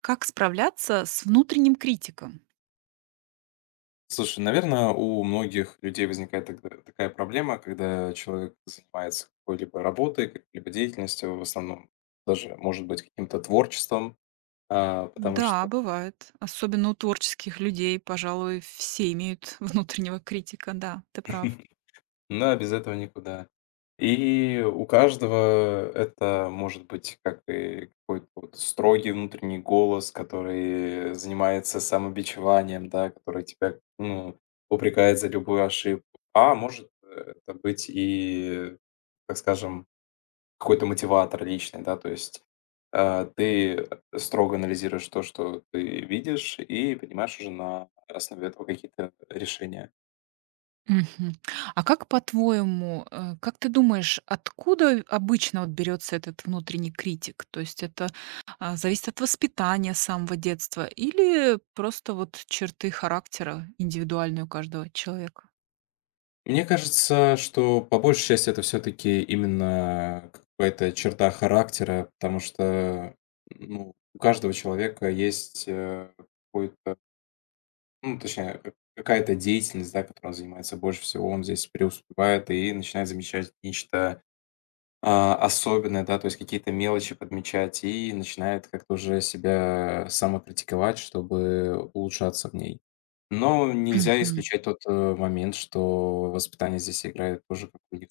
Как справляться с внутренним критиком? Слушай, наверное, у многих людей возникает тогда такая проблема, когда человек занимается какой-либо работой, какой-либо деятельностью, в основном даже, может быть, каким-то творчеством, потому Да, что, бывает. Особенно у творческих людей, пожалуй, все имеют внутреннего критика. Да, ты прав. ну, без этого никуда. И у каждого это может быть как и какой-то вот строгий внутренний голос, который занимается самобичеванием, да, который тебя, ну, упрекает за любую ошибку. А может это быть и, так скажем, какой-то мотиватор личный, да, то есть, ты строго анализируешь то, что ты видишь, и принимаешь уже на основе этого какие-то решения. Мгм. А как по-твоему, как ты думаешь, откуда обычно вот берется этот внутренний критик? То есть это зависит от воспитания с самого детства или просто вот черты характера индивидуальные у каждого человека? Мне кажется, что по большей части это все-таки именно какая-то черта характера, потому что, ну, у каждого человека есть какой-то, ну, точнее, какая-то деятельность, да, которой он занимается больше всего, он здесь преуспевает и начинает замечать нечто. Особенно, да, то есть какие-то мелочи подмечать, и начинает как-то уже себя самокритиковать, чтобы улучшаться в ней. Но нельзя исключать тот момент, что воспитание здесь играет тоже какую-нибудь.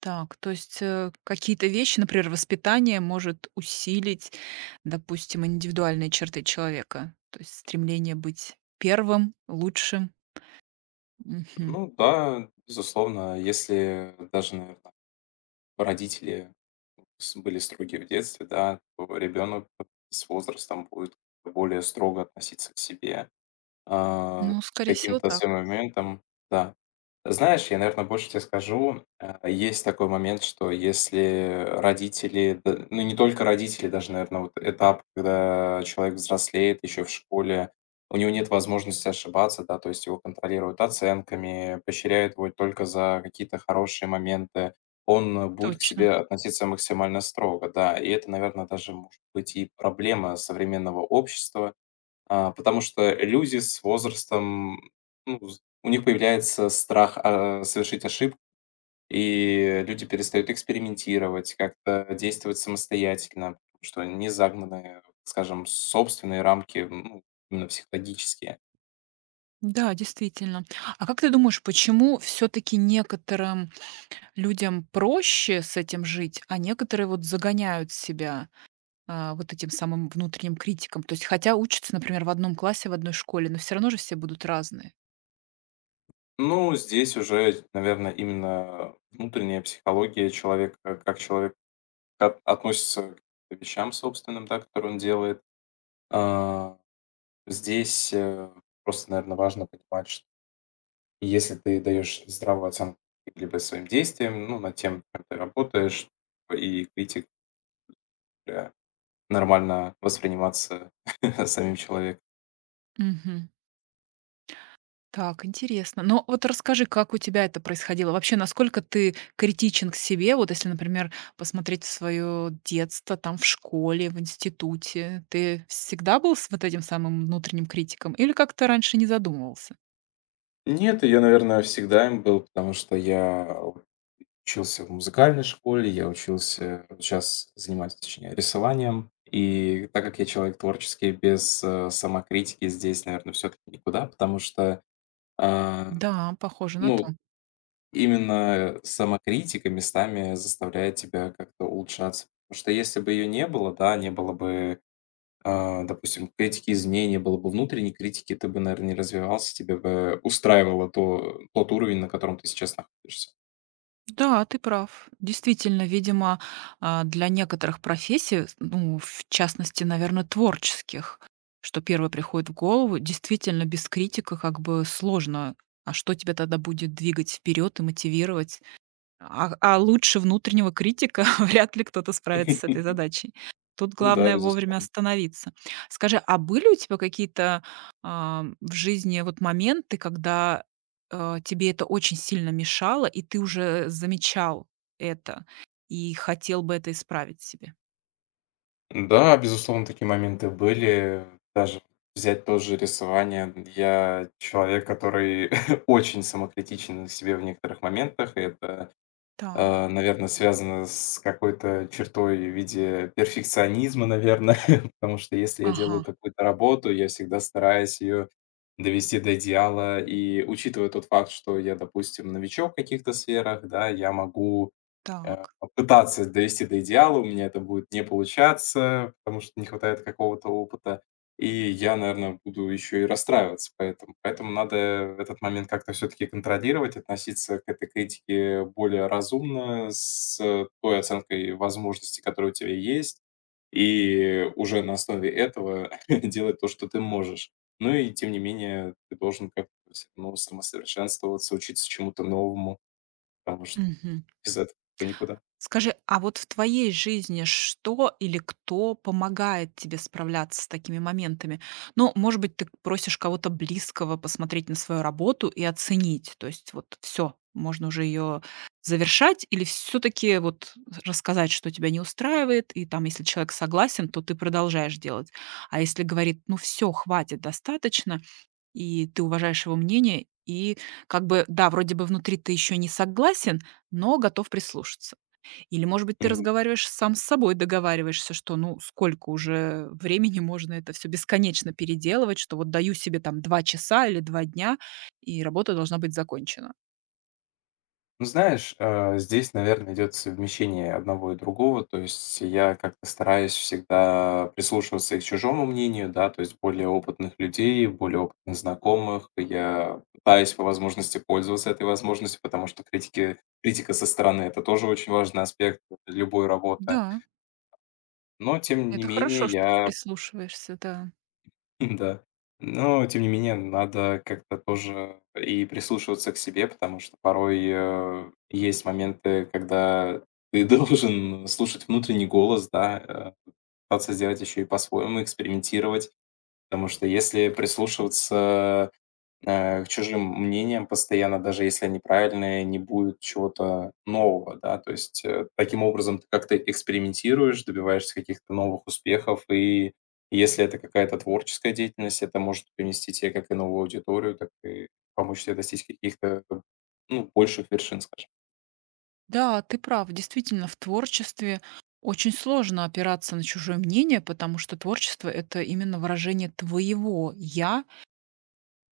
Так, то есть, какие-то вещи, например, воспитание может усилить, допустим, индивидуальные черты человека, то есть стремление быть первым, лучшим. Мгм. Ну да, безусловно, если даже, наверное, родители были строги в детстве, да, то ребенок с возрастом будет более строго относиться к себе А, Ну, скорее всего, каким-то своим так. моментом, да. Знаешь, я, наверное, больше тебе скажу, есть такой момент, что если родители, д ну, не только родители, даже, наверное, вот этап, когда человек взрослеет еще в школе, у него нет возможности ошибаться, да, то есть его контролируют оценками, поощряют его только за какие-то хорошие моменты. Он будет к Точно. себе относиться максимально строго, да. И это, наверное, даже может быть и проблема современного общества. Потому что люди с возрастом, ну, з у них появляется страх, совершить ошибку, и люди перестают экспериментировать, как-то действовать самостоятельно, потому что они не загнаны, скажем, в собственные рамки, ну, именно психологические. Да, действительно. А как ты думаешь, почему все таки некоторым людям проще с этим жить, а некоторые вот загоняют себя, вот этим самым внутренним критиком? То есть хотя учатся, например, в одном классе, в одной школе, но все равно же все будут разные. Ну, здесь уже, наверное, именно внутренняя психология человека, как человек от относится к вещам собственным, да, которые он делает. А, здесь, просто, наверное, важно понимать. И если ты даешь здравую оценку либо своим действиям, ну, над тем, как ты работаешь, и критика нормально восприниматься самим человеком. Мгм. Так, интересно. Но вот расскажи, как у тебя это происходило? Вообще, насколько ты критичен к себе? Вот если, например, посмотреть в свое детство, там, в школе, в институте, ты всегда был с вот этим самым внутренним критиком или как-то раньше не задумывался? Нет, я, наверное, всегда им был, потому что я учился в музыкальной школе, я учился, сейчас занимаюсь, точнее, рисованием. И так как я человек творческий, без самокритики здесь, наверное, все-таки никуда, потому что, а, Да, похоже на ну, то. именно самокритика местами заставляет тебя как-то улучшаться. Потому что если бы ее не было, да, не было бы, допустим, критики извне, не было бы внутренней критики, ты бы, наверное, не развивался, тебе бы устраивало то, тот уровень, на котором ты сейчас находишься. Да, ты прав. Действительно, видимо, для некоторых профессий, ну, в частности, наверное, творческих, что первое приходит в голову, действительно без критика как бы сложно. А что тебя тогда будет двигать вперед и мотивировать? А лучше внутреннего критика вряд ли кто-то справится с этой задачей. Тут Ну да, главное вовремя безусловно. остановиться. Скажи, а были у тебя какие-то, в жизни вот моменты, когда, тебе это очень сильно мешало, и ты уже замечал это и хотел бы это исправить себе? Да, безусловно, такие моменты были. Даже взять тоже рисование. Я человек, который очень самокритичен к себе в некоторых моментах. И это Так. Наверно, связано с какой-то чертой в виде перфекционизма, наверное. Потому что если я делаю Ага. какую-то работу, я всегда стараюсь ее довести до идеала. И учитывая тот факт, что я, допустим, новичок в каких-то сферах, да, я могу э, Так. пытаться довести до идеала, у меня это будет не получаться, потому что не хватает какого-то опыта. И я, наверное, буду еще и расстраиваться поэтому. Поэтому надо этот момент как-то все-таки контролировать, относиться к этой критике более разумно, с той оценкой возможностей, которые у тебя есть, и уже на основе этого делать то, что ты можешь. Ну и тем не менее, ты должен как-то все равно самосовершенствоваться, учиться чему-то новому, потому что Мгм. без этого никуда. Скажи, а вот в твоей жизни что или кто помогает тебе справляться с такими моментами? Ну, может быть, ты просишь кого-то близкого посмотреть на свою работу и оценить. То есть вот все, можно уже ее завершать или все-таки вот рассказать, что тебя не устраивает, и там, если человек согласен, то ты продолжаешь делать. А если говорит, ну все, хватит, достаточно, и ты уважаешь его мнение, и как бы, да, вроде бы внутри ты еще не согласен, но готов прислушаться. Или, может быть, ты разговариваешь сам с собой, договариваешься, что, ну, сколько уже времени можно это все бесконечно переделывать, что вот даю себе там 2 часа или 2 дня, и работа должна быть закончена. Ну, знаешь, здесь, наверное, идет совмещение одного и другого. То есть я как-то стараюсь всегда прислушиваться и к чужому мнению, да, то есть более опытных людей, более опытных знакомых. Я пытаюсь по возможности пользоваться этой возможностью, потому что критика со стороны это тоже очень важный аспект любой работы. Да, Но, тем не это менее, хорошо, что ты я прислушиваешься, да. да. Но, тем не менее, надо как-то тоже и прислушиваться к себе, потому что порой, есть моменты, когда ты должен слушать внутренний голос, да, пытаться сделать еще и по-своему, экспериментировать. Потому что если прислушиваться к чужим мнениям постоянно, даже если они правильные, не будет чего-то нового, да, то есть таким образом ты как-то экспериментируешь, добиваешься каких-то новых успехов, и если это какая-то творческая деятельность, это может принести тебе как и новую аудиторию, так и помочь тебе достичь каких-то, ну, больших вершин, скажем. Да, ты прав. Действительно, в творчестве очень сложно опираться на чужое мнение, потому что творчество — это именно выражение твоего "я",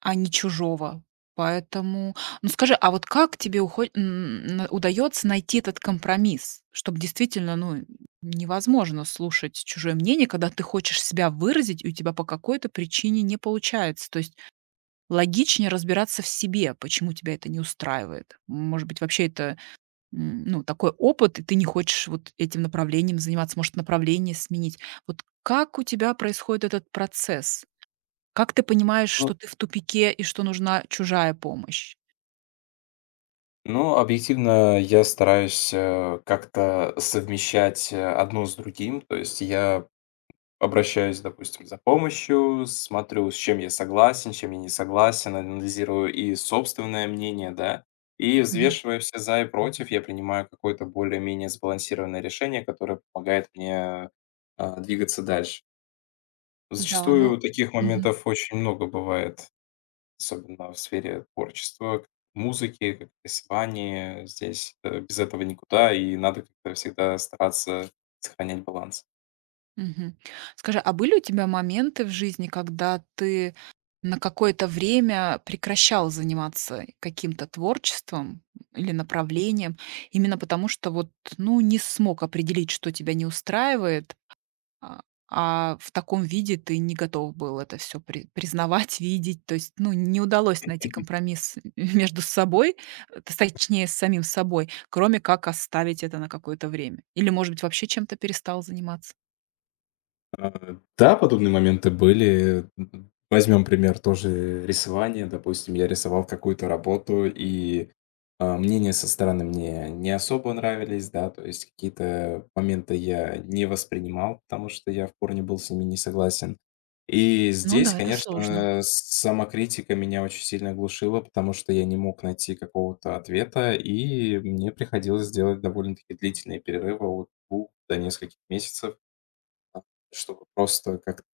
а не чужого. Поэтому, ну, скажи, а вот как тебе удается найти этот компромисс, чтобы действительно, ну, невозможно слушать чужое мнение, когда ты хочешь себя выразить, и у тебя по какой-то причине не получается. То есть логичнее разбираться в себе, почему тебя это не устраивает. Может быть, вообще это, ну, такой опыт, и ты не хочешь вот этим направлением заниматься, может, направление сменить. Вот как у тебя происходит этот процесс? Как ты понимаешь, Ну, что ты в тупике и что нужна чужая помощь? ну, объективно я стараюсь как-то совмещать одно с другим, то есть я обращаюсь, допустим, за помощью, смотрю, с чем я согласен, с чем я не согласен, анализирую и собственное мнение, да, и Мгм. взвешивая все за и против, я принимаю какое-то более-менее сбалансированное решение, которое помогает мне, двигаться дальше. Да, ну. Зачастую таких Мгм. моментов очень много бывает, особенно в сфере творчества, музыки, как рисования. Здесь, без этого никуда, и надо как-то всегда стараться сохранять баланс. Мгм. Скажи, а были у тебя моменты в жизни, когда ты на какое-то время прекращал заниматься каким-то творчеством или направлением, именно потому что вот, ну, не смог определить, что тебя не устраивает, А а в таком виде ты не готов был это все признавать, видеть. То есть, ну, не удалось найти компромисс между собой, э, т точнее, с самим собой, кроме как оставить это на какое-то время. Или, может быть, вообще чем-то перестал заниматься? А, да, подобные моменты были. Возьмем пример тоже рисования. Допустим, я рисовал какую-то работу, и, мнения со стороны мне не особо нравились, да, то есть какие-то моменты я не воспринимал, потому что я в корне был с ними не согласен. И Ну здесь, да, это сложно. конечно, самокритика меня очень сильно глушила, потому что я не мог найти какого-то ответа, и мне приходилось делать довольно-таки длительные перерывы от 2 до нескольких месяцев. А, чтобы просто как-то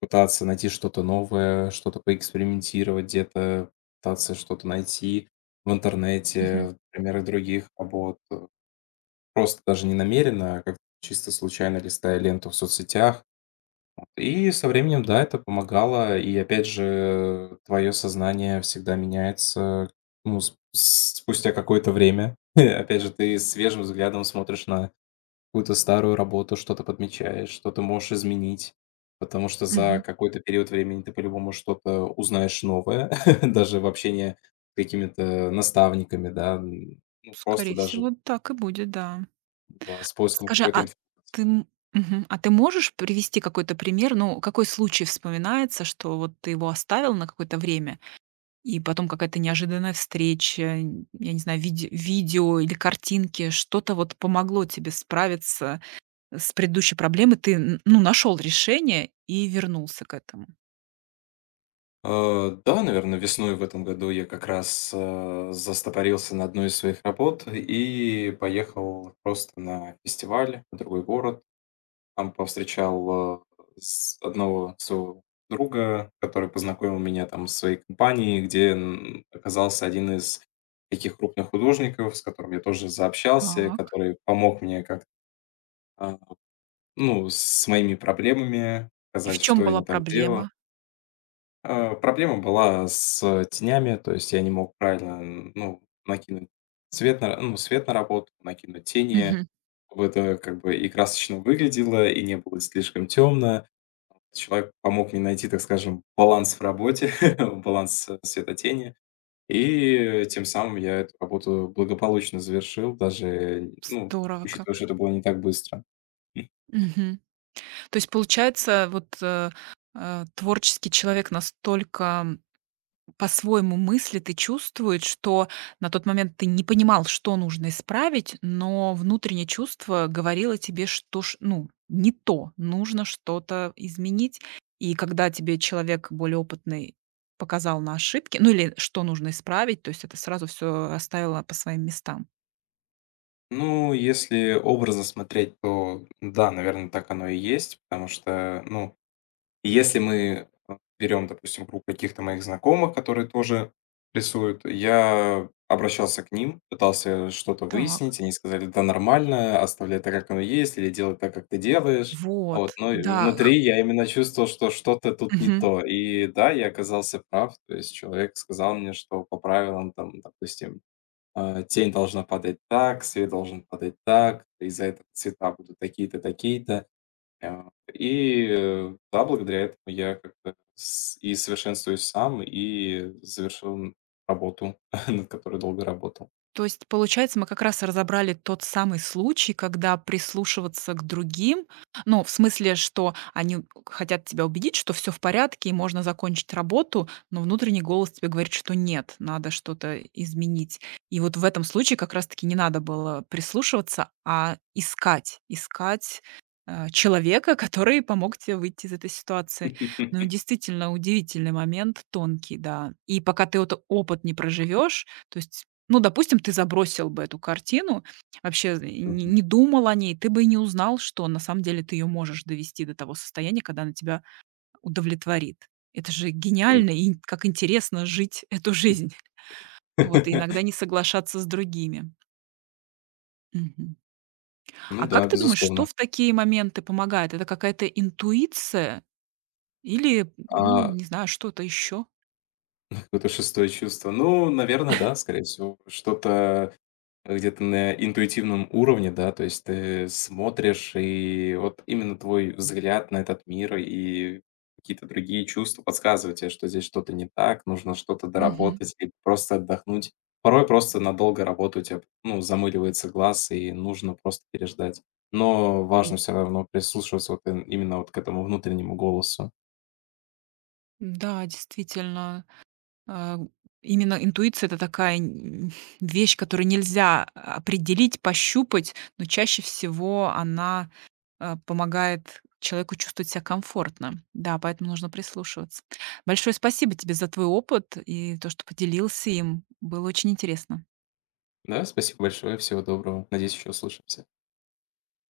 пытаться найти что-то новое, что-то поэкспериментировать где-то, пытаться что-то найти в интернете, Мгм, в примерах других работ. Просто даже не намеренно, а как чисто случайно листая ленту в соцсетях. И со временем, да, это помогало. И опять же, твое сознание всегда меняется, ну, спустя какое-то время. Опять же, ты свежим взглядом смотришь на какую-то старую работу, что-то подмечаешь, что ты можешь изменить, потому что мгм. за какой-то период времени ты по-любому что-то узнаешь новое, даже в общении с какими-то наставниками, да, ну, просто Скорее даже всего, так и будет, да. да, с поиском Скажи, какой-то а информации. ты м мгм, а ты можешь привести какой-то пример? Ну, какой случай вспоминается, что вот ты его оставил на какое-то время и потом какая-то неожиданная встреча, н я не знаю, видео или картинки, что-то вот помогло тебе справиться с предыдущей проблемой. Ты, н ну, нашел решение и вернулся к этому. Да, наверное, весной в этом году я как раз застопорился на одной из своих работ и поехал просто на фестиваль в другой город. Там повстречал, с одного своего друга, который познакомил меня там с своей компанией, где, оказался один из таких крупных художников, с которым я тоже заобщался, Так. который помог мне как а, ну, с моими проблемами, И в сказать, чем что я была не так делал. проблема? Проблема была с тенями, то есть я не мог правильно, н ну, накинуть свет на ну, свет на работу, накинуть тени, Мгм. чтобы это как бы и красочно выглядело, и не было слишком темно. Человек помог мне найти, так скажем, баланс в работе, баланс, света-тени. И тем самым я эту работу благополучно завершил, даже, ну, Здорово учитывая, что как. это было не так быстро. Мгм. То есть получается, вот, творческий человек настолько по-своему мыслит и чувствует, что на тот момент ты не понимал, что нужно исправить, но внутреннее чувство говорило тебе, что ш ну, не то, нужно что-то изменить. И когда тебе человек более опытный показал на ошибки, ну, или что нужно исправить, то есть это сразу все расставило по своим местам. Ну, если образно смотреть, то да, наверное, так оно и есть, потому что, ну, и если мы, берем, допустим, группу каких-то моих знакомых, которые тоже рисуют, я обращался к ним, пытался что-то Так, выяснить. Они сказали: "Да нормально, оставляй так, как оно есть, или делай так, как ты делаешь". Вот, вот, но и да, х внутри я именно чувствовал, что что-то тут не мгм. то. И да, я оказался прав. То есть человек сказал мне, что по правилам, там, допустим, тень должна падать так, свет должен падать так, из-за этого цвета будут такие-то, такие-то. А, и да, благодаря этому я как-то с и совершенствуюсь сам, и завершил н работу, над которой долго работал. То есть, получается, мы как раз и разобрали тот самый случай, когда прислушиваться к другим, ну, в смысле, что они хотят тебя убедить, что все в порядке и можно закончить работу, но внутренний голос тебе говорит, что нет, надо что-то изменить. И вот в этом случае как раз-таки не надо было прислушиваться, а искать, искать, человека, который помог тебе выйти из этой ситуации. Ну, действительно, удивительный момент, тонкий, да. И пока ты вот опыт не проживешь, то есть ну, допустим, ты забросил бы эту картину, вообще не Мгм. не думал о ней, ты бы и не узнал, что на самом деле ты ее можешь довести до того состояния, когда она тебя удовлетворит. Это же М. гениально, и как интересно жить эту жизнь. Вот, и иногда не соглашаться с другими. Мгм. Ну А как да, ты думаешь, что безусловно. в такие моменты помогает? Это какая-то интуиция или, ну, А не знаю, что-то еще? какое-то шестое чувство? Ну, наверное, да, скорее всего, что-то. Где-то на интуитивном уровне, да, то есть ты смотришь, и вот именно твой взгляд на этот мир и какие-то другие чувства подсказывают тебе, что здесь что-то не так, нужно что-то Мгм. доработать или просто отдохнуть. Порой просто надолго работа у тебя, ну, замыливается глаз, и нужно просто переждать. Но М, важно все равно прислушиваться вот именно вот к этому внутреннему голосу. да, действительно. А, именно интуиция — это такая н вещь, которую нельзя определить, пощупать, но чаще всего она, помогает человеку чувствовать себя комфортно. Да, поэтому нужно прислушиваться. Большое спасибо тебе за твой опыт и то, что поделился им. Было очень интересно. Да, спасибо большое, всего доброго. Надеюсь, еще услышимся.